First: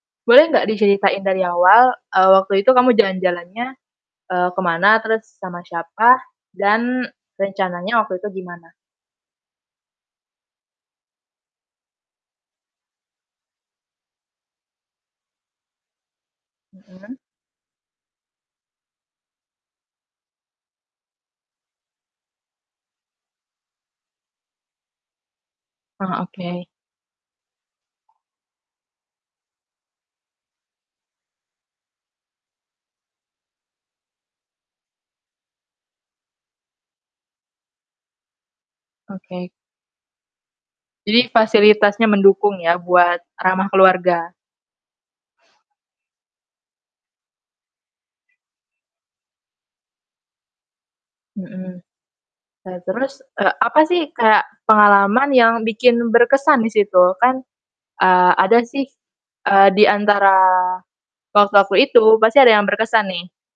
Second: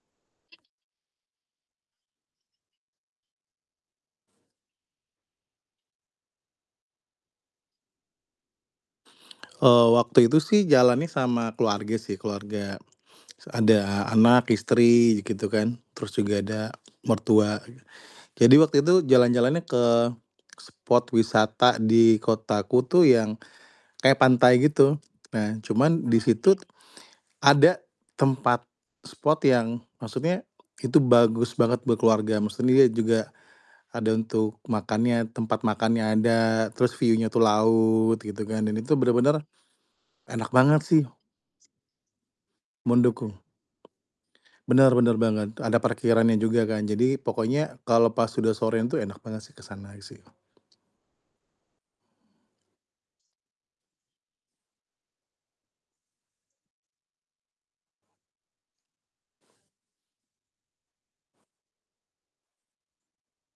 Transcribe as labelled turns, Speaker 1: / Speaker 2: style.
Speaker 1: Boleh nggak diceritain dari awal, eee, waktu itu kamu jalan-jalannya, eee, ke mana, terus sama siapa, dan rencananya waktu itu gimana?
Speaker 2: Eee, waktu itu sih jalannya sama keluarga sih, keluarga, s ada anak, istri ji gitu kan, terus juga ada
Speaker 1: Mhm.
Speaker 2: mertua gi jadi waktu itu jalan-jalannya ke spot wisata di kotaku tuh yang kayak pantai gitu. Nah cuman di
Speaker 1: Oh,
Speaker 2: situ
Speaker 1: oke.
Speaker 2: ada tempat spot yang maksudnya itu bagus banget buat keluarga, maksudnya dia juga ada untuk makannya, tempat makannya ada, terus view-nya tuh laut gitu kan. Dan itu bener-bener
Speaker 1: Oke.
Speaker 2: enak banget sih.
Speaker 1: Jadi fasilitasnya mendukung ya, buat
Speaker 2: Mendukung.
Speaker 1: ramah keluarga.
Speaker 2: Bener, bener banget. Ada parkirannya juga kan. Jadi pokoknya kalau pas udah sorean tuh enak banget sih ke sana i sih.
Speaker 1: Mhm. Eee, terus, e apa sih kayak pengalaman yang bikin berkesan di situ? Kan, eee, ada sih, eee, di antara waktu-waktu itu pasti ada yang berkesan nih.